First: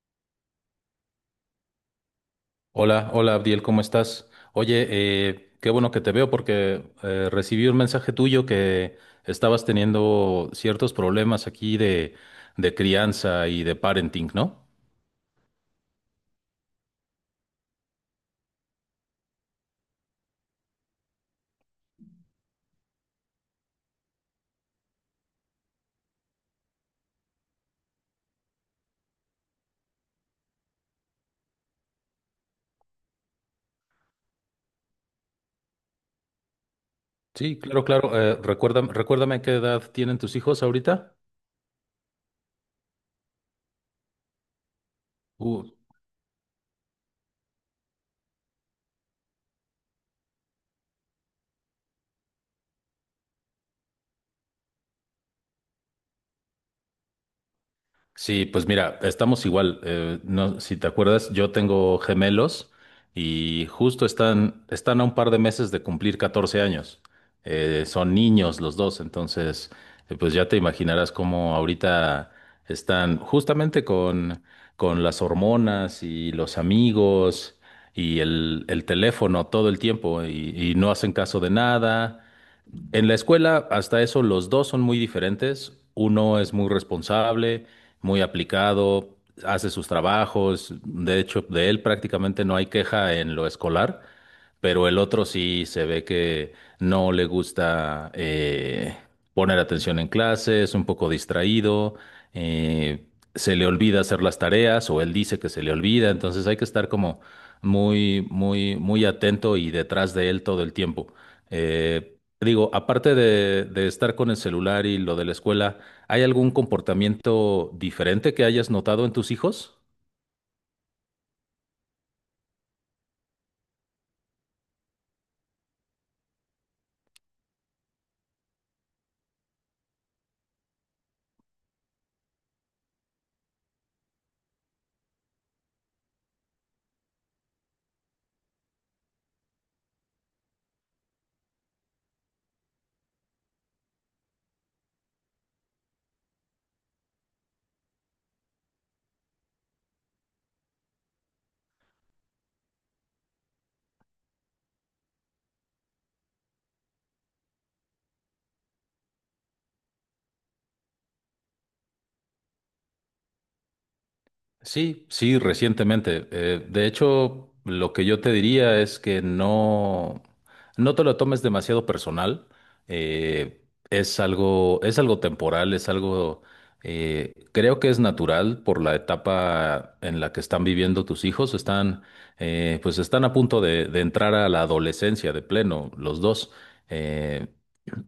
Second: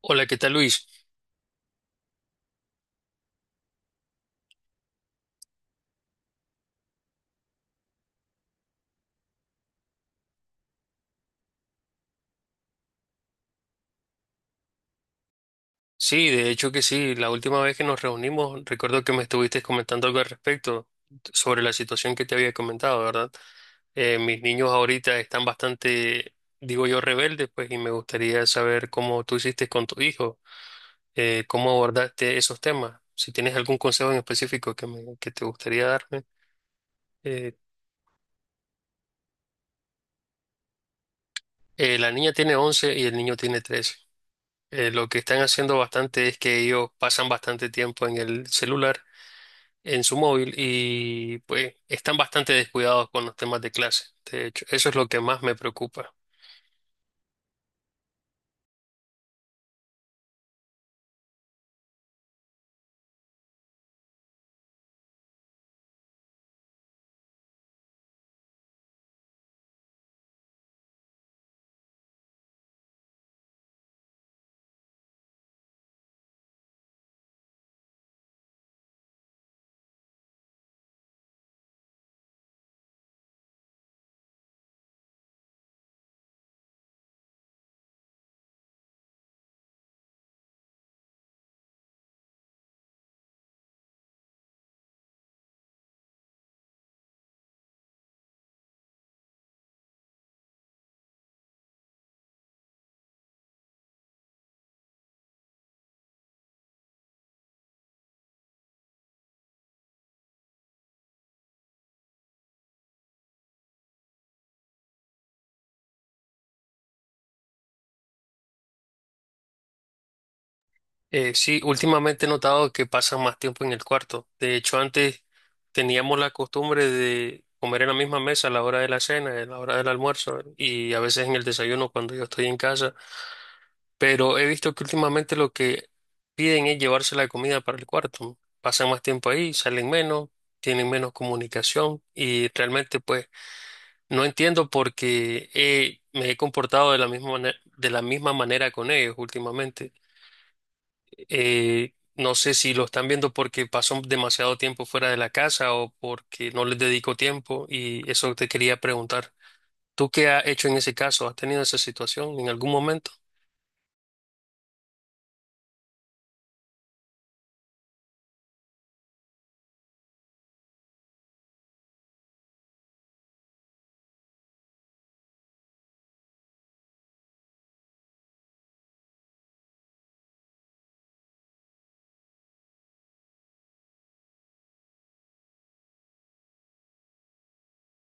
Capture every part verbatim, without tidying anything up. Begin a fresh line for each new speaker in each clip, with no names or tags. Hola, ¿qué tal Luis?
Hola, hola Abdiel, ¿cómo estás? Oye, eh, qué bueno que te veo porque eh, recibí un mensaje tuyo que estabas teniendo ciertos problemas aquí de, de crianza y de parenting, ¿no?
Sí, de hecho que sí. La última vez que nos reunimos, recuerdo que me estuviste comentando algo al respecto sobre la situación que te había comentado, ¿verdad? Eh, mis niños ahorita están bastante, digo yo, rebeldes, pues, y me gustaría saber cómo tú hiciste con tu hijo, eh, cómo abordaste esos temas. Si tienes algún consejo en específico que, me- que te gustaría darme. Eh,
Sí, claro, claro. Eh, recuérdame, recuérdame qué edad tienen tus hijos ahorita.
eh, la niña tiene once y el niño tiene trece. Eh, lo que están haciendo bastante es que ellos pasan bastante tiempo en el celular en su móvil y pues están bastante descuidados con los temas de clase. De hecho, eso es lo que más me preocupa.
Sí, pues mira, estamos igual. Eh, no, si te acuerdas, yo tengo gemelos y justo están, están a un par de meses de cumplir catorce años. Eh, son niños los dos, entonces, eh, pues ya te imaginarás cómo ahorita están justamente con, con las hormonas y los amigos y el, el teléfono todo el tiempo y, y no hacen caso de nada. En la escuela, hasta eso, los dos son muy diferentes. Uno es muy responsable, muy aplicado, hace sus trabajos. De hecho, de él prácticamente no hay queja en lo escolar, pero el otro sí se ve que no le gusta eh, poner atención en clase, es un poco distraído, eh, se le olvida hacer las tareas o él dice que se le olvida. Entonces hay que estar como muy, muy, muy atento y detrás de él todo el tiempo. Eh, digo, aparte de, de estar con el celular y lo de la escuela, ¿hay algún comportamiento diferente que hayas notado en tus hijos?
Eh, sí, últimamente he notado que pasan más tiempo en el cuarto. De hecho, antes teníamos la costumbre de comer en la misma mesa a la hora de la cena, a la hora del almuerzo y a veces en el desayuno cuando yo estoy en casa. Pero he visto que últimamente lo que piden es llevarse la comida para el cuarto. Pasan más tiempo ahí, salen menos, tienen menos comunicación y realmente pues no entiendo por qué. Eh, me he comportado de la misma manera, de la misma manera con ellos últimamente. Eh, no sé si lo están viendo porque paso demasiado tiempo fuera de la casa o porque no les dedico tiempo, y eso te quería preguntar. ¿Tú qué has hecho en ese caso? ¿Has tenido esa situación en algún momento?
Sí, sí, recientemente. Eh, de hecho, lo que yo te diría es que no, no te lo tomes demasiado personal. Eh, es algo, es algo temporal, es algo, eh, creo que es natural por la etapa en la que están viviendo tus hijos. Están, eh, pues están a punto de, de entrar a la adolescencia de pleno, los dos. Eh,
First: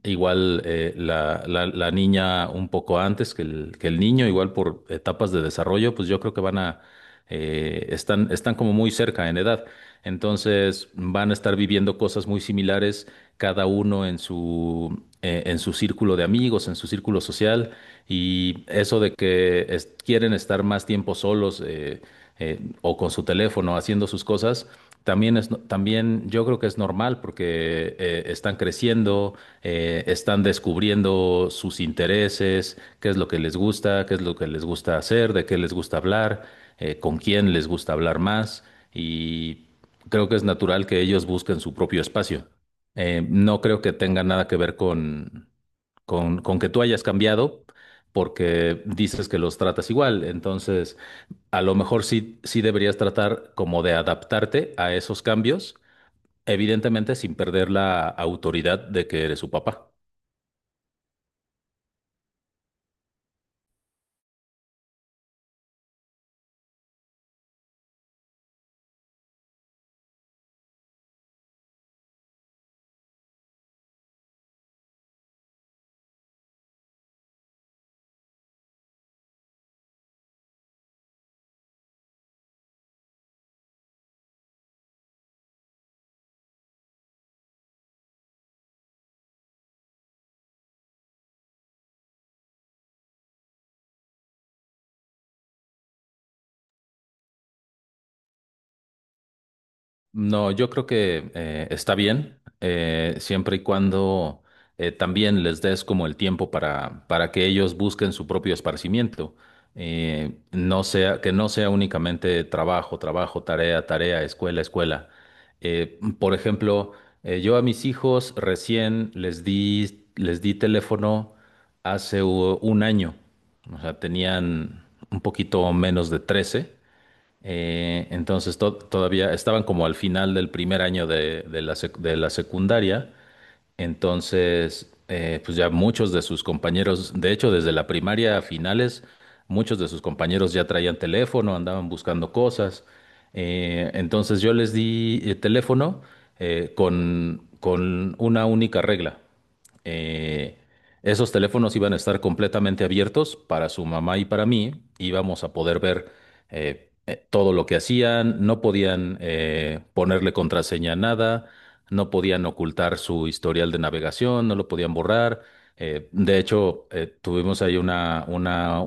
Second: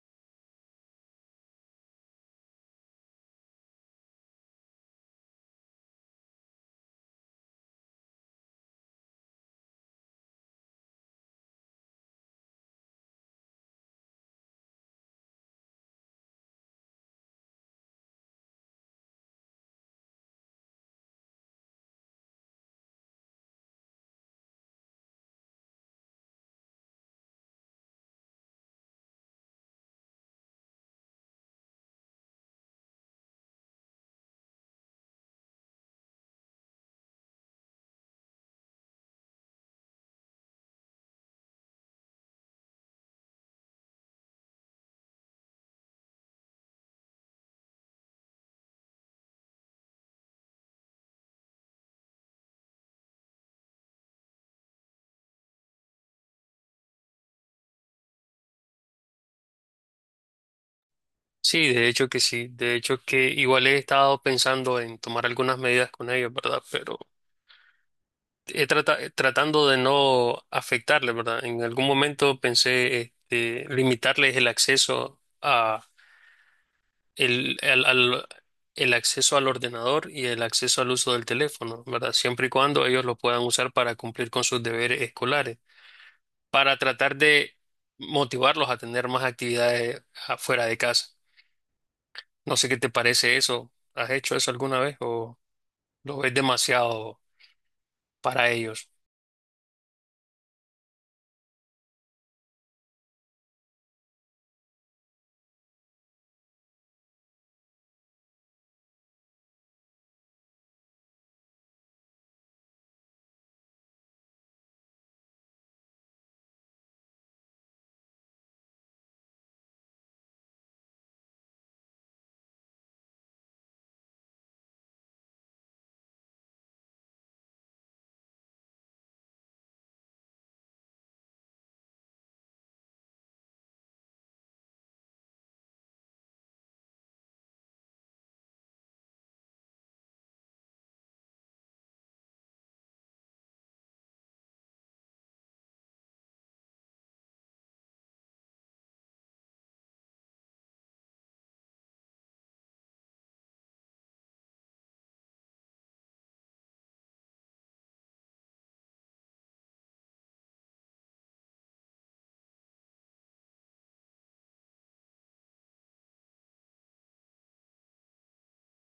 Igual eh, la, la, la niña un poco antes que el, que el niño, igual por etapas de desarrollo, pues yo creo que van a, eh, están, están como muy cerca en edad. Entonces van a estar viviendo cosas muy similares, cada uno en su, eh, en su círculo de amigos, en su círculo social, y eso de que es- quieren estar más tiempo solos, eh, eh, o con su teléfono haciendo sus cosas. También es, no- También yo creo que es normal porque eh, están creciendo, eh, están descubriendo sus intereses, qué es lo que les gusta, qué es lo que les gusta hacer, de qué les gusta hablar, eh, con quién les gusta hablar más, y creo que es natural que ellos busquen su propio espacio. Eh, no creo que tenga nada que ver con con, con que tú hayas cambiado, porque dices que los tratas igual. Entonces, a lo mejor sí, sí deberías tratar como de adaptarte a esos cambios, evidentemente sin perder la autoridad de que eres su papá.
Sí, de hecho que sí. De hecho que igual he estado pensando en tomar algunas medidas con ellos, ¿verdad? Pero he trata- tratando de no afectarle, ¿verdad? En algún momento pensé este, limitarles el acceso a el, al- al- el acceso al ordenador y el acceso al uso del teléfono, ¿verdad? Siempre y cuando ellos lo puedan usar para cumplir con sus deberes escolares, para tratar de motivarlos a tener más actividades afuera de casa. No sé qué te parece eso. ¿Has hecho eso alguna vez o lo ves demasiado para ellos?
No, yo creo que eh, está bien, eh, siempre y cuando eh, también les des como el tiempo para, para que ellos busquen su propio esparcimiento. Eh, no sea, que no sea únicamente trabajo, trabajo, tarea, tarea, escuela, escuela. Eh, por ejemplo, eh, yo a mis hijos recién les di, les di teléfono hace u- un año. O sea, tenían un poquito menos de trece, eh, entonces to- todavía estaban como al final del primer año de, de la sec- de la secundaria. Entonces, eh, pues ya muchos de sus compañeros, de hecho, desde la primaria a finales, muchos de sus compañeros ya traían teléfono, andaban buscando cosas. Eh, entonces yo les di, eh, teléfono, eh, con, con una única regla. Eh, Esos teléfonos iban a estar completamente abiertos para su mamá y para mí. Íbamos a poder ver eh, eh, todo lo que hacían, no podían eh, ponerle contraseña a nada, no podían ocultar su historial de navegación, no lo podían borrar. Eh, de hecho, eh, tuvimos ahí una, una,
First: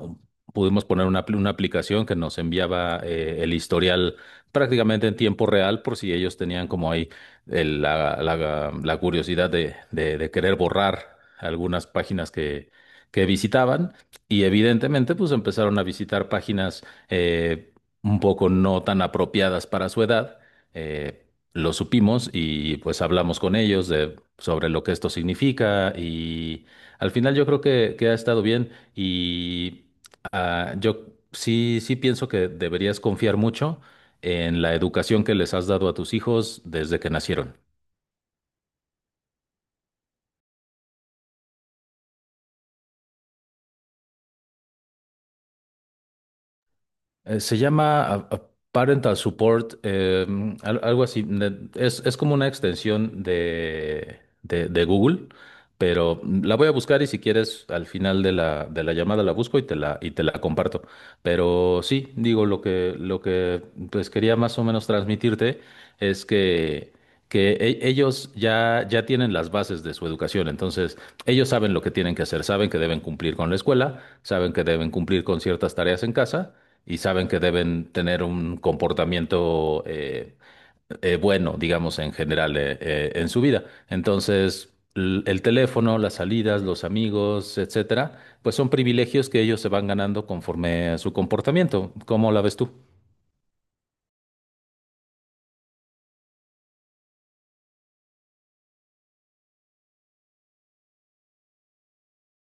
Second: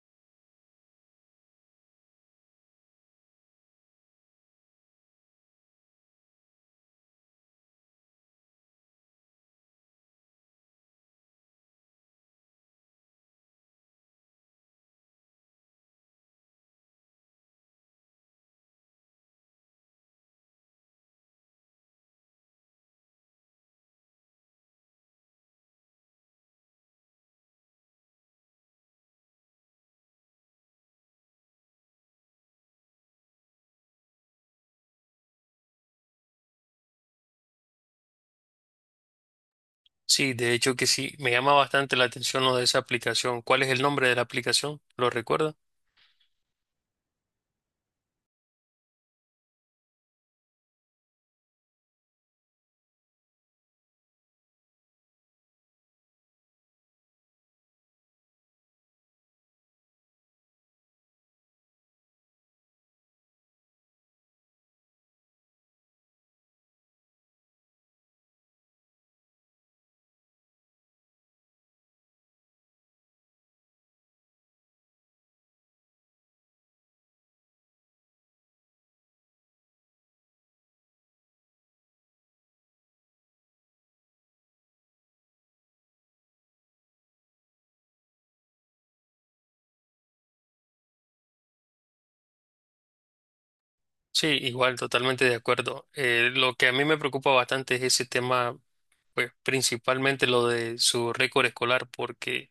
pudimos poner una, apl- una aplicación que nos enviaba, eh, el historial prácticamente en tiempo real, por si ellos tenían como ahí el- la, la- la curiosidad de, de- de querer borrar algunas páginas que, que visitaban. Y evidentemente, pues empezaron a visitar páginas, eh, un poco no tan apropiadas para su edad. eh, lo supimos y pues hablamos con ellos de, sobre lo que esto significa, y al final yo creo que, que ha estado bien. Y ah, yo sí, sí pienso que deberías confiar mucho en la educación que les has dado a tus hijos desde que nacieron.
Sí, de hecho que sí, me llama bastante la atención lo de esa aplicación. ¿Cuál es el nombre de la aplicación? ¿Lo recuerda?
Eh, se llama a- a Parental Support, eh, mm, al- algo así. Ne- Es, es como una extensión de, de, de Google, pero mm, la voy a buscar y si quieres, al final de la, de la llamada la busco y te la, y te la comparto. Pero sí, digo, lo que, lo que pues quería más o menos transmitirte es que, que e- ellos ya, ya tienen las bases de su educación. Entonces ellos saben lo que tienen que hacer, saben que deben cumplir con la escuela, saben que deben cumplir con ciertas tareas en casa y saben que deben tener un comportamiento eh, eh, bueno, digamos, en general, eh, eh, en su vida. Entonces, l- el teléfono, las salidas, los amigos, etcétera, pues son privilegios que ellos se van ganando conforme a su comportamiento. ¿Cómo la ves tú?
Sí, igual, totalmente de acuerdo. Eh, lo que a mí me preocupa bastante es ese tema, pues principalmente lo de su récord escolar, porque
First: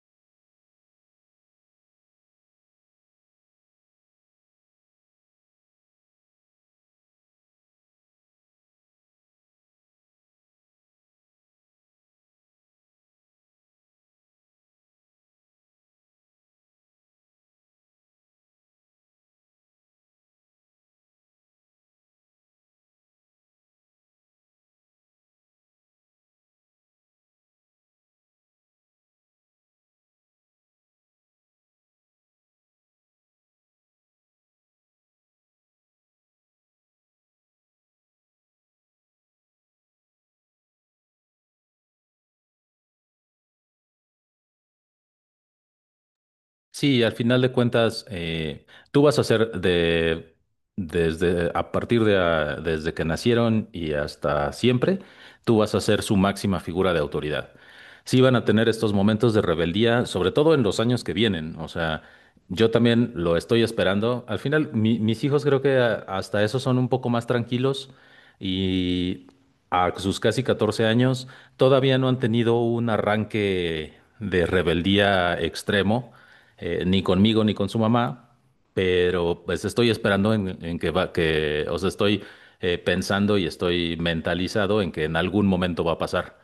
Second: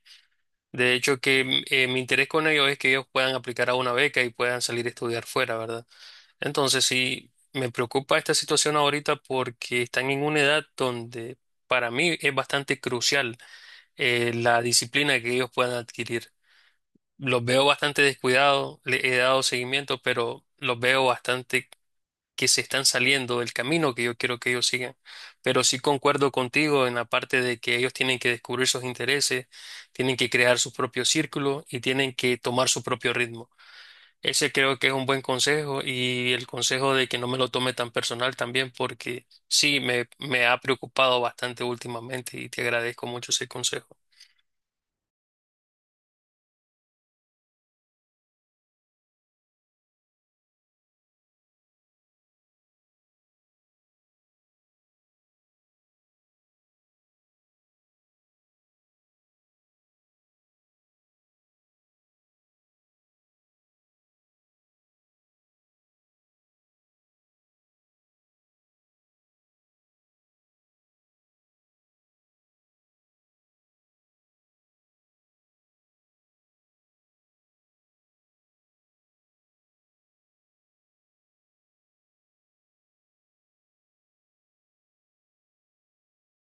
de hecho que mm, eh, mi interés con ellos es que ellos puedan aplicar a una beca y puedan salir a estudiar fuera, ¿verdad? Entonces sí, me preocupa esta situación ahorita porque están en una edad donde para mí es bastante crucial eh, la disciplina que ellos puedan adquirir. Los veo bastante descuidados, le he dado seguimiento, pero los veo bastante que se están saliendo del camino que yo quiero que ellos sigan. Pero sí concuerdo contigo en la parte de que ellos tienen que descubrir sus intereses, tienen que crear su propio círculo y tienen que tomar su propio ritmo. Ese creo que es un buen consejo, y el consejo de que no me lo tome tan personal también, porque sí me, me ha preocupado bastante últimamente, y te agradezco mucho ese consejo.
Sí, al final de cuentas, eh, tú vas a ser de, desde, a partir de, ah, desde que nacieron y hasta siempre, tú vas a ser su máxima figura de autoridad. Sí van a tener estos momentos de rebeldía, sobre todo en los años que vienen. O sea, yo también lo estoy esperando. Al final, mi- mis hijos creo que a- hasta eso son un poco más tranquilos, y a sus casi catorce años todavía no han tenido un arranque de rebeldía extremo, eh, ni conmigo ni con su mamá. Pero pues estoy esperando en, en que va, que, o sea, estoy, eh, pensando y estoy mentalizado en que en algún momento va a pasar.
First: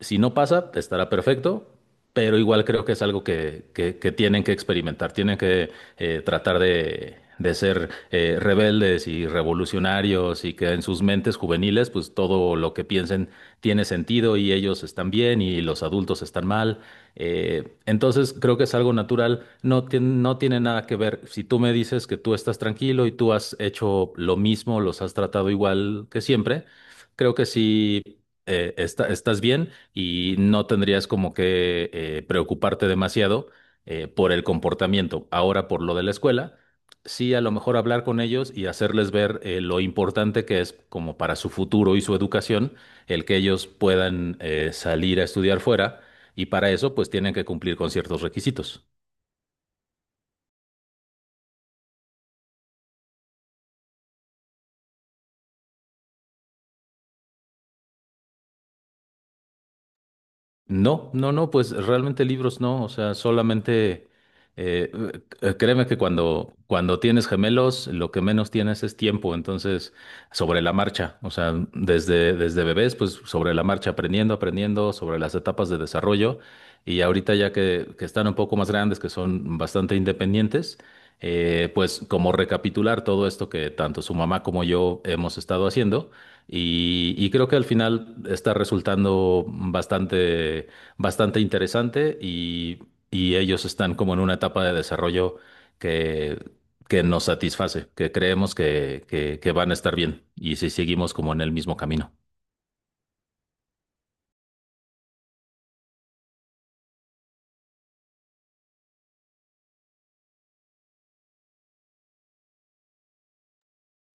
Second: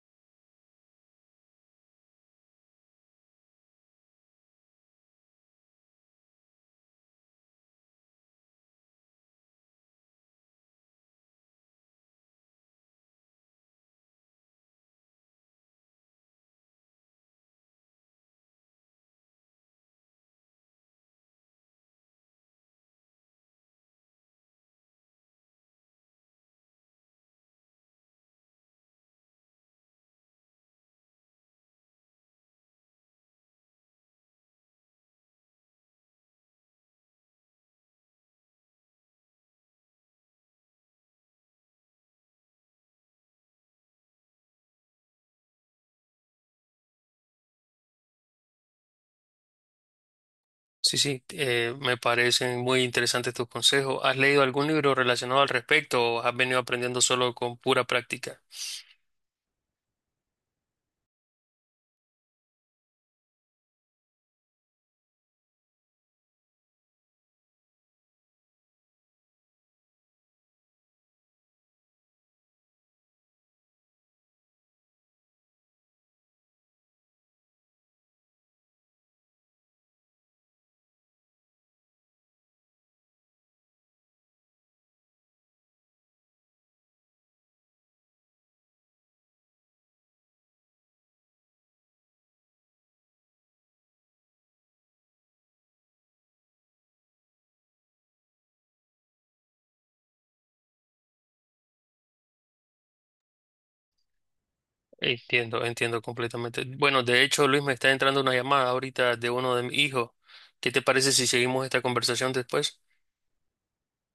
Si no pasa, estará perfecto, pero igual creo que es algo que, que- que tienen que experimentar, tienen que eh, tratar de, de ser, eh, rebeldes y revolucionarios, y que en sus mentes juveniles, pues todo lo que piensen tiene sentido y ellos están bien y los adultos están mal. Eh, entonces creo que es algo natural. No, tien- no tiene nada que ver. Si tú me dices que tú estás tranquilo y tú has hecho lo mismo, los has tratado igual que siempre, creo que sí, eh, está- estás bien y no tendrías como que eh, preocuparte demasiado, eh, por el comportamiento. Ahora, por lo de la escuela, sí, a lo mejor hablar con ellos y hacerles ver, eh, lo importante que es como para su futuro y su educación, el que ellos puedan eh, salir a estudiar fuera, y para eso pues tienen que cumplir con ciertos requisitos.
Sí, sí, eh, me parecen muy interesantes tus consejos. ¿Has leído algún libro relacionado al respecto o has venido aprendiendo solo con pura práctica?
No, no, no, pues realmente libros no, o sea, solamente eh, eh, créeme que cuando, cuando tienes gemelos, lo que menos tienes es tiempo. Entonces sobre la marcha, o sea, desde, desde bebés, pues sobre la marcha, aprendiendo, aprendiendo sobre las etapas de desarrollo. Y ahorita ya que, que están un poco más grandes, que son bastante independientes, eh, pues como recapitular todo esto que tanto su mamá como yo hemos estado haciendo, y, y creo que al final está resultando bastante, bastante interesante, y, y ellos están como en una etapa de desarrollo que, que nos satisface, que creemos que, que, que van a estar bien y si seguimos como en el mismo camino.
Entiendo, entiendo completamente. Bueno, de hecho, Luis, me está entrando una llamada ahorita de uno de mis hijos. ¿Qué te parece si seguimos esta conversación después?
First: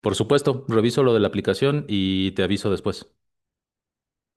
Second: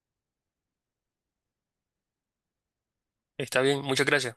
Por supuesto, reviso lo de la aplicación y te aviso después.
Está bien, muchas gracias.